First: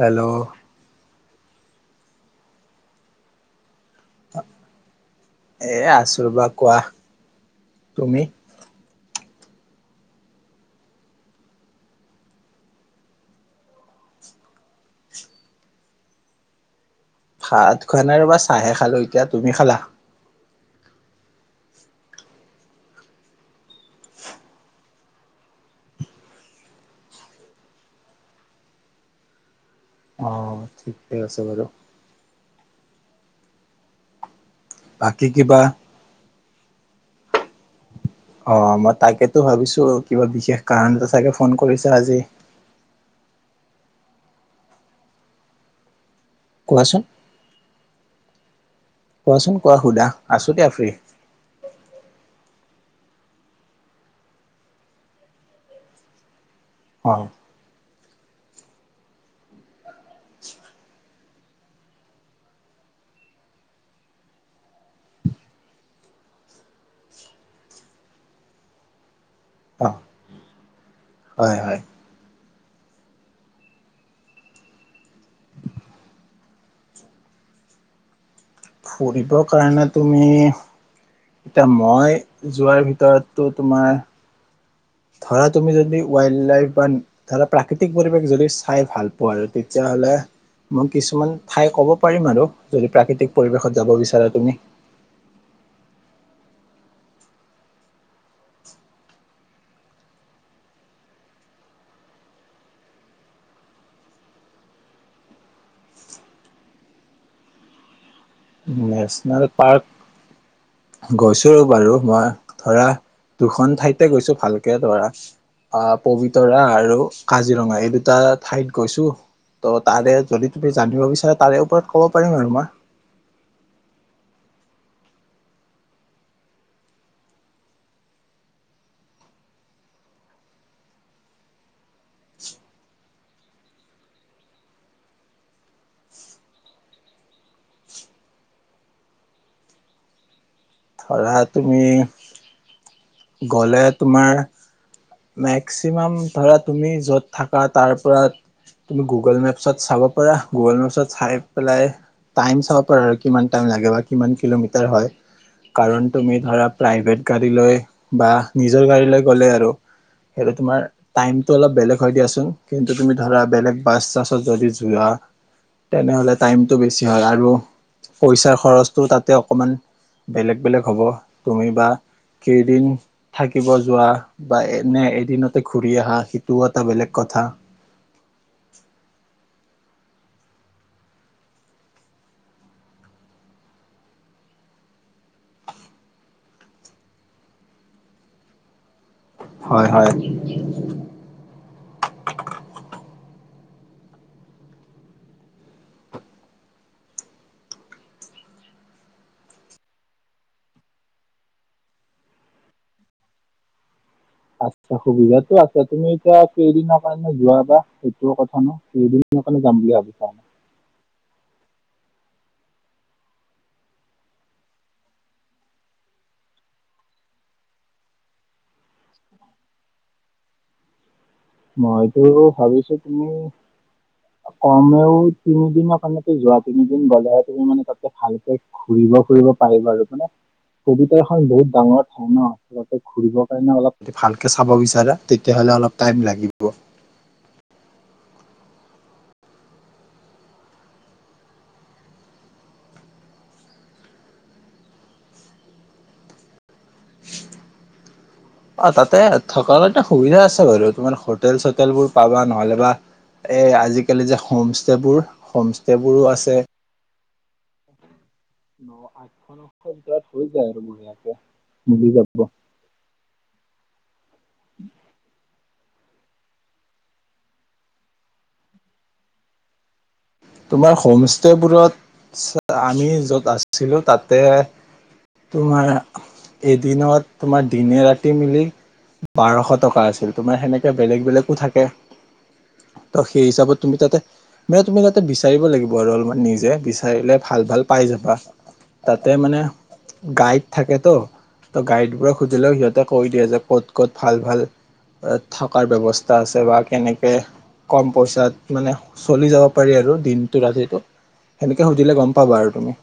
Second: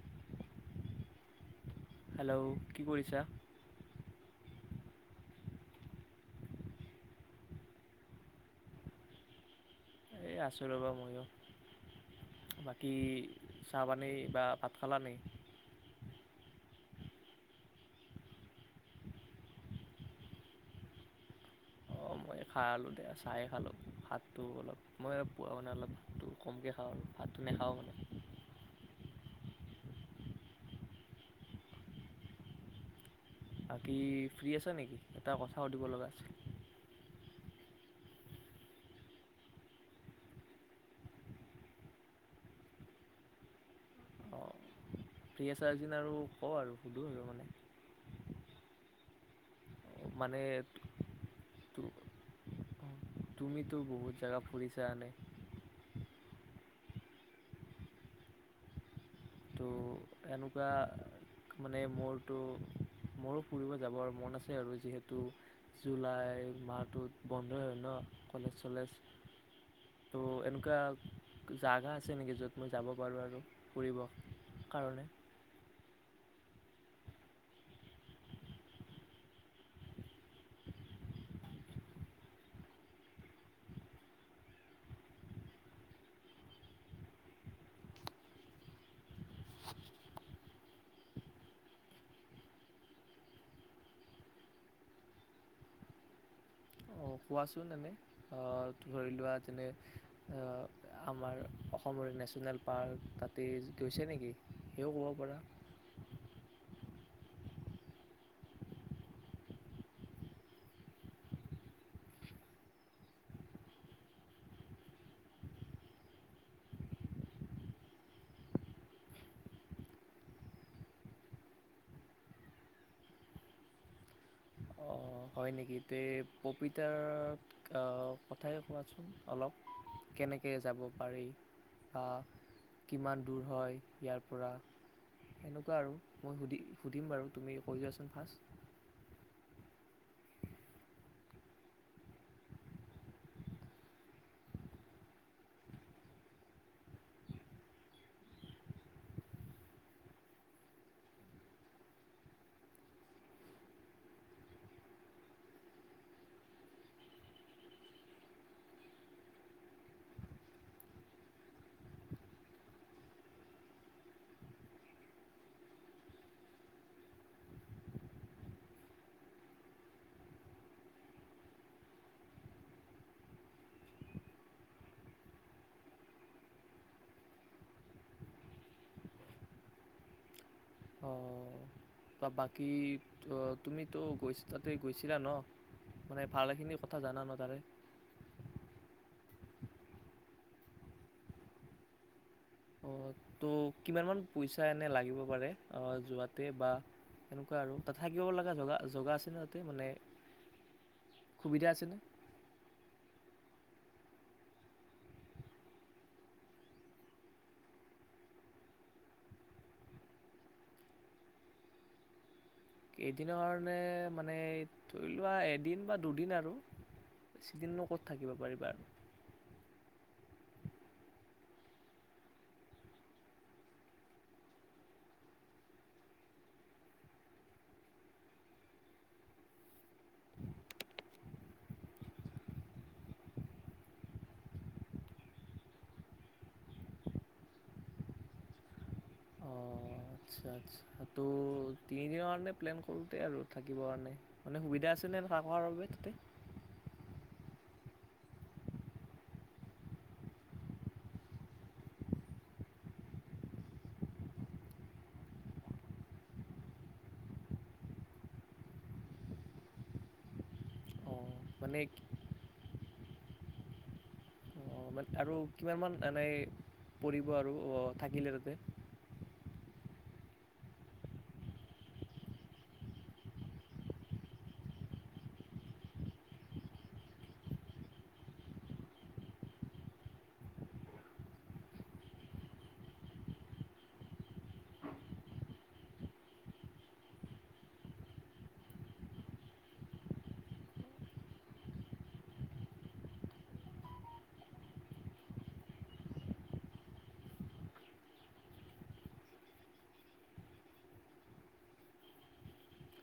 Hello hello কি কৰিছা এ আছো ৰবা কোৱা তুমি এই আছোঁ ৰ'বা ময়ো বাকী চাহপানী বা ভাত খালাানেই ভাত খোৱা নাই ৰবা চাহে খালো এতিয়া তুমি খালা অঁ মই খাইালোঁ দে চাহে খালোঁ ভাতটো অলপ মই পোৱা মানে অলপ ভাতটো কমকৈ খাওঁ ভাতটো নেখাওঁ মানে অঁ ঠিকে আছে বাৰু বাকী ফ্ৰী আছে নেকি বাকী এটা কিবা কথা সুধিব লগা আছে অ মই তাকেতো ভাবিছো কিবা বিশেষ কাৰণতে চাগে ফোন কৰিছা আজি প্ৰিয়া চাৰ্জিন আৰু ক'ব আৰু কোৱাচোন সুধো নিব মানে কোৱাচোন কোৱা সুধা মানে আছো দিয়া ফ্ৰী তুমিতো বহুত জাগা ফুৰিছা আনে হয় ত' এনেকুৱা মানে মোৰতো মোৰো ফুৰিব যাবৰ মন আছে আৰু যিহেতু জুলাই মাহটোত বন্ধই হয় ন কলেজ চলেজ অ ত' এনেকুৱা হয় হয় জাগা আছে নেকি য'ত মই যাব পাৰোঁ আৰু ফুৰিব। কাৰণে। ফুৰিব কাৰণে তুমি এতিয়া মই যোৱাৰ ভিতৰতটো তোমাৰ ধৰা তুমি যদি ৱাইল্ড লাইফ বা ধৰা প্ৰাকৃতিক পৰিৱেশ যদি চাই ভাল পোৱা আৰু তেতিয়াহলে মই কিছুমান ঠাই কব পাৰিম আৰু যদি প্ৰাকৃতিক পৰিৱেশত যাব বিচাৰা তুমি। কোৱাচোন এনে আ ধৰি লোৱা যেনে আ-আমাৰ অসমৰে নেশ্যনেল পাৰ্ক তাতেই গৈছে নেকি সেইও ক'ব পাৰা। নেচনেল পাৰ্ক গৈছো ৰ'বা ৰু মই ধৰা দুখন ঠাইতে গৈছো ভালকে ধৰা আ, পবিতৰা আৰু কাজিৰঙা এই দুটা ঠাইত গৈছো ত' তাৰে যদি তুমি জানিব বিচাৰা তাৰে ওপৰত ক'ব পাৰিম আৰু মই। অঁ হয় নেকি? তে পপিতাৰৰ অ' কথাই কোৱাচোন অলপ কেনেকৈ যাব পাৰি আ কিমান দূৰ হয় ইয়াৰ পৰা এনেকুৱা আৰু মই সুধি-সুধিম বাৰু তুমি কৈ যোৱাচোন ফাৰ্ষ্ট। ধৰা তুমি গ'লে তোমাৰ মেক্সিমাম ধৰা তুমি য'ত থাকা তাৰ পৰা তুমি গুগল মেপছত চাব পাৰা। গুগল মেপছত চাই পেলাই টাইম চাব পাৰা আৰু কিমান টাইম লাগে বা কিমান কিলোমিটাৰ হয়, কাৰণ তুমি ধৰা প্ৰাইভেট গাড়ী লৈ বা নিজৰ গাড়ীলৈ গ'লে আৰু হেটো তোমাৰ টাইমটো অলপ বেলেগ হয় দিয়াচোন কিন্তু তুমি ধৰা বেলেগ বাছ-চাছত যদি যোৱা তেনেহ'লে টাইমটো বেছি হয় আৰু পইচাৰ খৰচটো তাতে অকণমান বেলেগ বেলেগ হ'ব তুমি বা কেইদিন থাকিব যোৱা বা এনে এদিনতে ঘুৰি আহা সিটোও এটা বেলেগ কথা। অ ত বাকী তুমিতো গৈ তাতে গৈছিলা ন মানে ভালখিনি কথা জানা ন তাৰে। হয়, হয়। অ ত' কিমান মান পইচা এনে লাগিব পাৰে অ' যোৱাতে বা এনেকুৱা আৰু তাত থাকিব লগা জগা-জগা আছেনে তাতে মানে সুবিধা আছেনে? আচ্ছা সুবিধাতটো আছে তুমি এতিয়া কেইদিনৰ কাৰণে যোৱাবা সেইটো কথা ন কেইদিনৰ কাৰণে যাম বুলি ভাবিছা? কেইদিনৰ নে মানে ধই লোৱা এদিন বা দুদিন আৰু বেছি দিননো ক'ত থাকিব পাৰিবা। মইতো ভাবিছো তুমি কমেও তিনিদিন কাৰণেটো যোৱা তিনিদিন গলেহে তুমি মানে তাতে ভালকে ঘুৰিব-ফুৰিব পাৰিবা আৰু। মানে সুবিধাহ খন বহুত ডাঙৰ ঠাই ন তাতে ঘুৰিব কাৰণে অলপ ভালকে চাব বিচাৰে তেতিয়া হলে অলপ টাইম লাগ [unintelligible] আচ্ছা-আচ্ছা তো তিনিদিনৰ কাৰণে প্লেন কৰোঁতে আৰু থাকিব কাণে মানে সুবিধা আছেনে থাকাৰ বাবে তাতে? অ তাতে থকাও এটা সুবিধা আছে বাৰু তোমাৰ হোটেল- চোটেলবোৰ পাবা নহলেবা এই আজিকালি যে হোমষ্টেবোৰ-হোমষ্টেবোৰো আছে। ন-আঠশ নশত ইয়াত হৈ যায় আৰু বঢ়িয়াকে। অঁ মানে মিলি যাব। অঁ মানে [inaudible] আৰু কিমানমান এনাই পৰিব আৰু অ থাকিলে তাতে? তোমাৰ হোম ষ্টেবোৰত আমি য'ত আছিলো তাতে তোমাৰ এদিনত তোমাৰ দিনে ৰাতি মিলি বাৰশ টকা আছিল তোমাৰ সেনেকে বেলেগ বেলেগো থাকে ত' সেই হিচাপত তুমি তাতে মানে তুমি তাত তাত বিচাৰিব লাগিব আৰু অলপমান নিজে বিচাৰিলে ভাল ভাল পাই যাবা তাতে মানে গাইড থাকে ত', ত' গাইডবোৰক সুধিলেও সিহঁতে কৈ দিয়ে যে ক'ত ক'ত ভাল ভাল অ থকাৰ ব্যৱস্থা আছে বা কেনেকে কম পইচাত মানে চলি যাৱ। পাৰি আৰু দিনটো ৰাতিটো, হেনেকে সুধিলে গম পাবা আৰু তুমি।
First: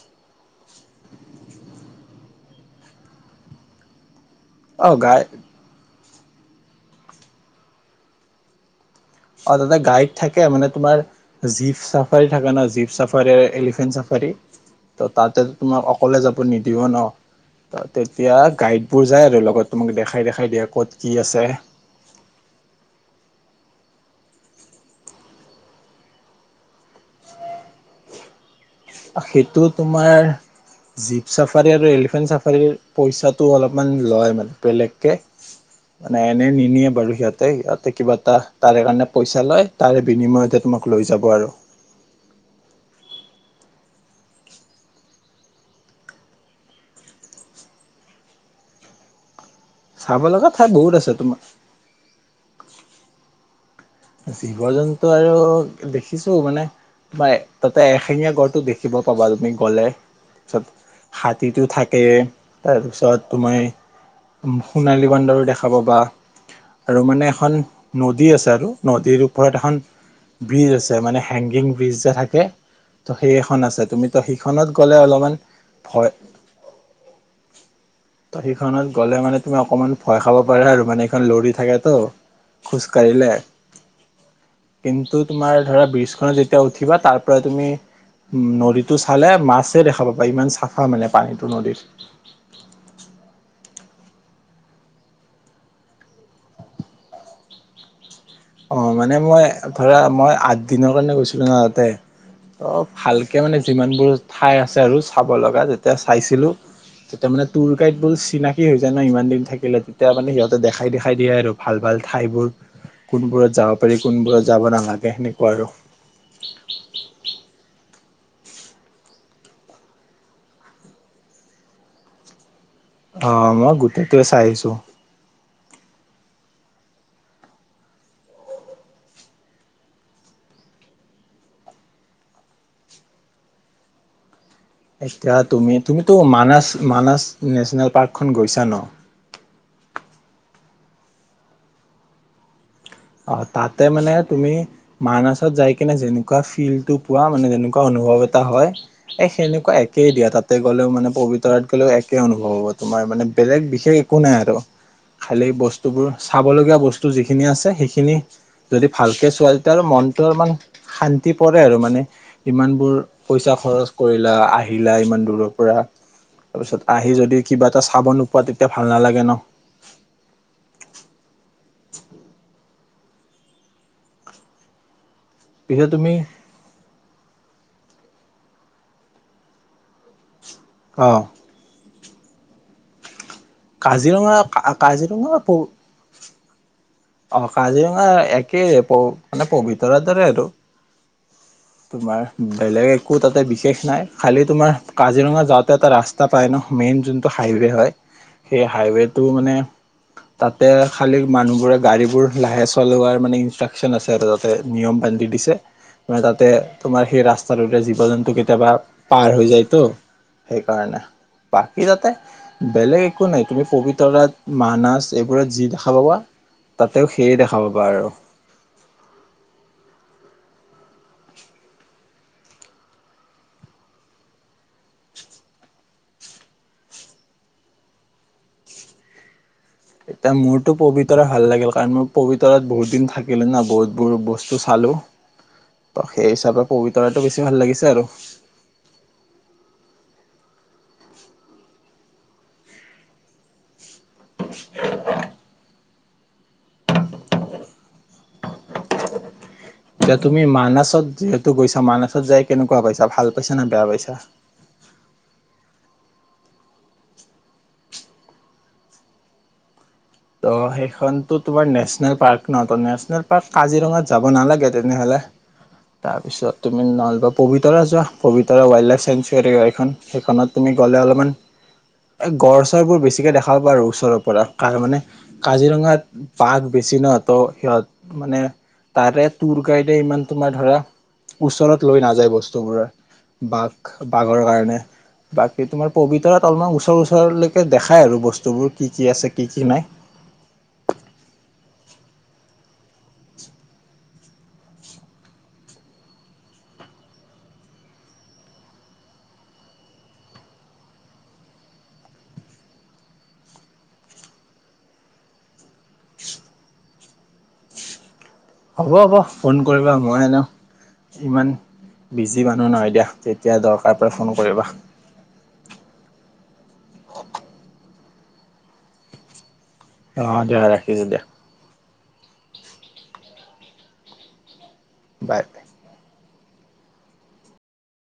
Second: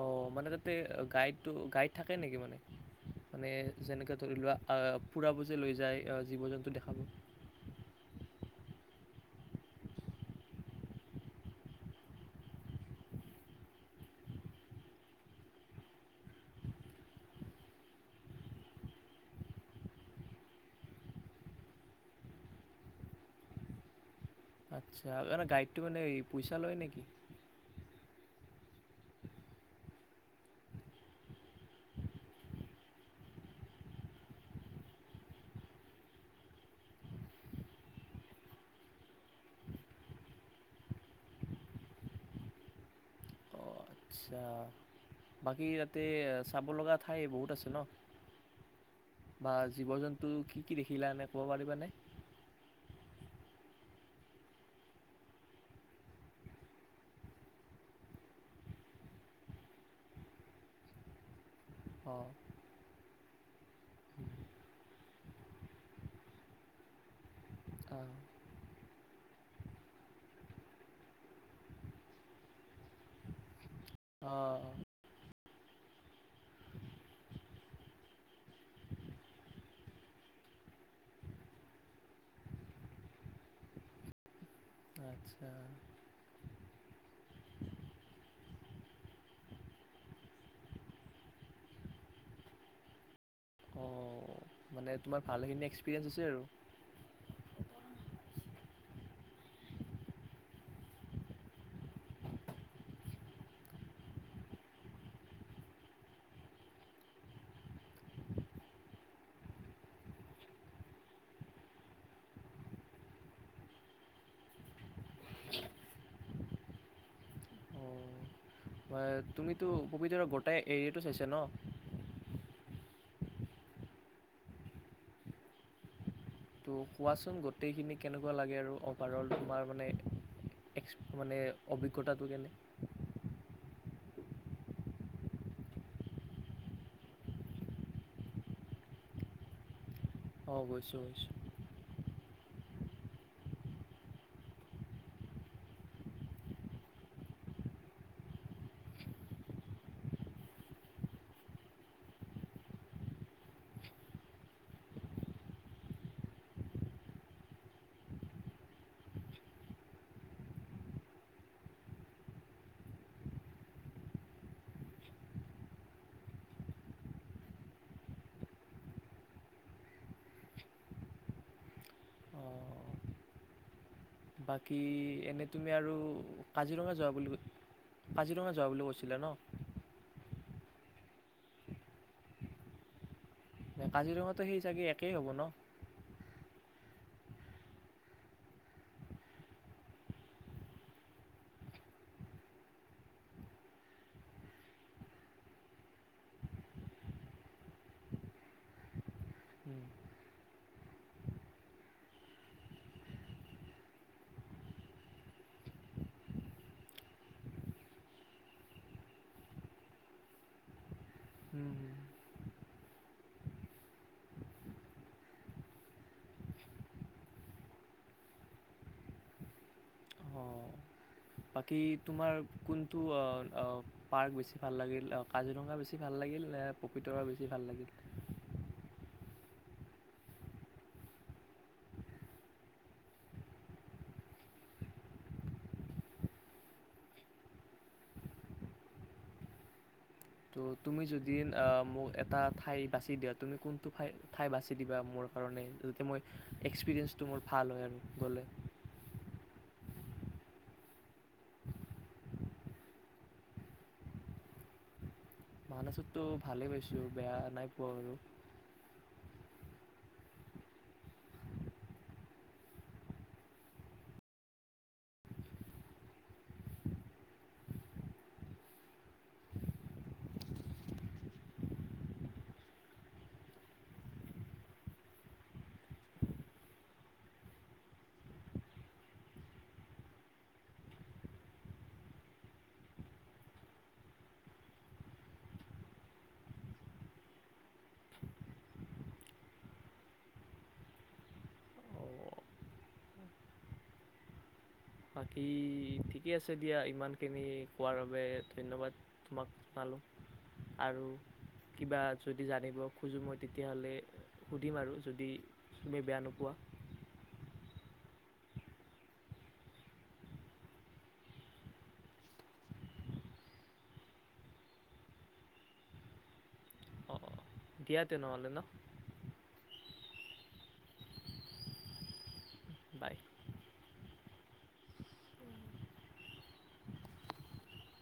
অ মানে তাতে গাইডটো-গাইড থাকে নেকি মানে, মানে যেনে ধৰি লোৱা আ অ গাই ফুৰাবজে লৈ যায়। আ জীৱ-জন্তু দেখাব। অ তাতে গাইড থাকে মানে তোমাৰ জীপ চাফাৰী থাকে ন' জীপ চাফাৰে, এলিফেন্ট চাফাৰী ত' তাতে তোমাক অকলে যাব নিদিব ন' ত তেতিয়া গাইডবোৰ যায় আৰু লগত তোমাক দেখাই দেখাই দিয়ে ক'ত কি আছে। আচ্ছা ইয়াতে গাইডটো মানে পইচা লয় নেকি? সেইটো তোমাৰ জীপ চাফাৰে আৰু এলিফেন্ট চাফাৰী পইচাটো অলপমান লয় মান বেলেগকে মানে এনে নিনিয়ে বাৰু সিহঁতে-সিহঁতে কিবা এটা তাৰে কাণে পইচা লয় তাৰে বিনিময়তে তোমাক লৈ যাব আৰু। অঁ আচ্ছা বাকী তাতে চাব লগা ঠাই বহুত আছে ন? বা চাব জীৱ-জন্তু লগা কি ঠাই কি বহুত দেখিলা আছে এনে তোমাৰ ক'ব পাৰিবানে? জীৱ-জন্তু আৰু দেখিছো মানে তোমাৰ তাতে এশেঙীয়া গড়টো দেখিব পাবা তুমি গ'লে তাপিছত হাতীটো থাক কে অঁ তাপিছত তোমাই উম সোণালী বান্দৰো দেখা পাবা আৰু মানে এখন অঁ নদী আছে আৰু। নদীৰ ওপৰত এখন ব্ৰিজ আছে মানে হেংগিং ব্ৰিজ যে থাকে ত সেই এখন আছে তুমি অঁ সেইখনত গ'লে অলপমান ভয় ত হেইখনত গ'লে মানে তুমি অকণমান ভয় খাব পাৰা আৰু মানে হেখন লৰি থাকেতো খোজকাাঢ়িলে। কিন্তু আচ্ছা তোমাৰ ধৰা ব্ৰীজখনত যেত তেতিয়া উঠিবা তাৰ পৰা তুমি নদীটো চালে মাছে দেখা পাবা ইমান চাফা মানে পানীটো নদীৰ। অঁ মানে তোমাৰ ভালখিনি এক্সপিৰিয়েঞ্চ হৈছে আৰু। অ মানে মই ধৰা মই আঠ দিনৰ কাৰণে গৈছিলো ন তাতে অ ভালকে মানে যিমানবোৰ ঠাই আছে আৰু চাব লগা যেতিয়া চাইছিলো তেতিয়া মানে টুৰ গাইডবোৰ চিনাকি হৈ যায় ন ইমান দিন থাকিলে তেতিয়া মানে সিহঁতে দেখাই দেখাই দিয়ে আৰু ভাল ভাল ঠাই বোৰ। কোনবোৰত যাব পাৰি কোনবোৰত যাব নালাগে সেনেকুৱা আৰু। অঁ তুমিতো পবিতৰাৰ গোটেই এৰিয়াটো চাইছে ন? অ মই গোটেইটোৱে চাই আহিছো। ত' কোৱাচোন গোটেইখিনি কেনেকুৱা লাগে আৰু অভাৰ অল তোমাৰ মানে এক্স মানে অভিজ্ঞতাটো কেনে। এতিয়া তুমি তুমিতো মানাচ মানাচ নেচনেল পাৰ্কখন গৈছা ন? অ গৈছোঁ গৈছোঁ। অ তাতে মানে তুমি মানাছত যাই কিনে যেনেকুৱা ফিলটো পোৱা মানে যেনেকুৱা অনুভৱ এটা হয় এ সেনেকুৱা একেই দিয়া তাতে গলেও মানে পবিতৰাত গ'লেও একে অনুভৱ হব তোমাৰ মানে বেলেগ বিশেষ একো নাই আৰু খালী বস্তুবোৰ চাবলগীয়া বস্তু যিখিনি আছে সেইখিনি খিনি যদি ভালকে চোৱা তেতিয়া আৰু মনটো অমান শান্তি পৰে আৰু মানে ইমানবোৰ পইচা খৰচ কৰিলা আহিলা ইমান দূৰৰ পৰা তাৰ পিছত আহি যদি কিবা এটা চাব নোপোৱা তেতিয়া ভাল নালাগে নহ। অঁ বাকী এনেই তুমি আৰু কাজিৰঙা যোৱা বুলি কৈ কাজিৰঙা যোৱা বুলি কৈছিলা ন। অ। নে কাজিৰঙা কাজিৰঙাতো সেই চাগে একেই হ'ব কাজিৰঙা ন পৌ অ কাজিৰঙা একেই প মানে পবিতৰাৰ দৰে আৰু। তোমাৰ বেলেগ একো তাতে বিশেষ নাই খালি তোমাৰ কাজিৰঙা যাওতে এটা ৰাস্তা পায় ন মেইন যোনটো হাইওৱে হয় সেই হাইওৱেটো মানে তাতে খালি মানুহবোৰে গাড়ীবোৰ লাহে চলোৱাৰ মানে ইনষ্ট্ৰাকচন আছে তাতে নিয়ম বান্ধি দিছে। ম তাতে তোমাৰ সেই ৰাস্তাটোৰে জীৱ জন্তু কেতিয়াবা পাৰ হৈ যায়তো সেইকাৰণে বাকী তাতে বেলেগ একো নাই তুমি পবিতৰাত মানাছ এইবোৰত যি দেখা পাবা তাতেও সেইয়ে দেখা পাবা আৰু। অঁ বাকী তোমাৰ কোনটো অ ও পাৰ্ক বেছি ভাল লাগিল কাজিৰঙা বেছি ভাল লাগিল নে পপীতৰা বেছি ভাল লাগিল? এতিয়া মোৰতো পবিতৰা ভাল লাগিল কাৰণ মোৰ পবিতৰাত বহুত দিন থাকিলো ন বহুত বহুত বস্তু চালোঁ ত সেই হিচাপে পবিতৰাটো বেছি ভাল লাগিছে আৰু। ত' তুমি যদি মোক এটা ঠাই বাচি দিয়া তুমি কোন টো ঠাই বাচি দিবা মোৰ কাৰণে। মই এক্সপিৰিয়েঞ্চটো মোৰ ভাল হয় আৰু গ'লে। এতিয়া তুমি মানাছত যিহেতু গৈছা মানাছত যাই কেনেকুৱা পাইছা ভাল পাইছা নে বেয়া পাইছা। মানছতো ভালেই পাইছো বেয়া নাই পোৱা আৰু। ত' সেইখনতো তোমাৰ নেচনেল পাৰ্ক ন ত নেচনেল পাৰ্ক কাজিৰঙাত যাব নালাগে তেনেহলে তাৰপিছত তুমি নহলবা পবিতৰা যোৱা পবিতৰা ৱাইল্ড লাইফ চেংচুৱাৰী এইখন সেইখনত তুমি গ'লে অলপমান গড় চৰবোৰ বেছিকে দেখা পাবা ওচৰৰ পৰা মানে। কাজিৰঙাত বাঘ বেছি নহ সিহঁত মানে তাৰে টুৰ গাইডে ইমান তোমাৰ ধৰা ওচৰত লৈ নাযায় বস্তুবোৰ বাঘ বাঘৰ কাৰণে বাকী তোমাৰ পবিতৰাত অলপমান ওচৰ ওচৰলৈকে দেখাই আৰু বস্তুবোৰ কি কি আছে কি কি নাই। অঁ বাকী ঠিকে আছে দিয়া ইমানখিনি কোৱাৰ বাবে ধন্যবাদ তোমাক জনালোঁ আৰু কিবা যদি জানিব খোজোঁ মই তেতিয়াহ'লে সুধিম আৰু যদি তুমি বেয়া নোপোৱা। হ'ব হ'ব ফোন কৰিবা মই ইনেও ইমান বিজি মানুহ নহয় দিয়া যেতিয়া দৰকাৰ পৰে ফোন কৰিবা। অঁ দিয়া তেনে হ'লে ন। অ দিয়া ৰাখিছো দিয়া। বাই। Bye bye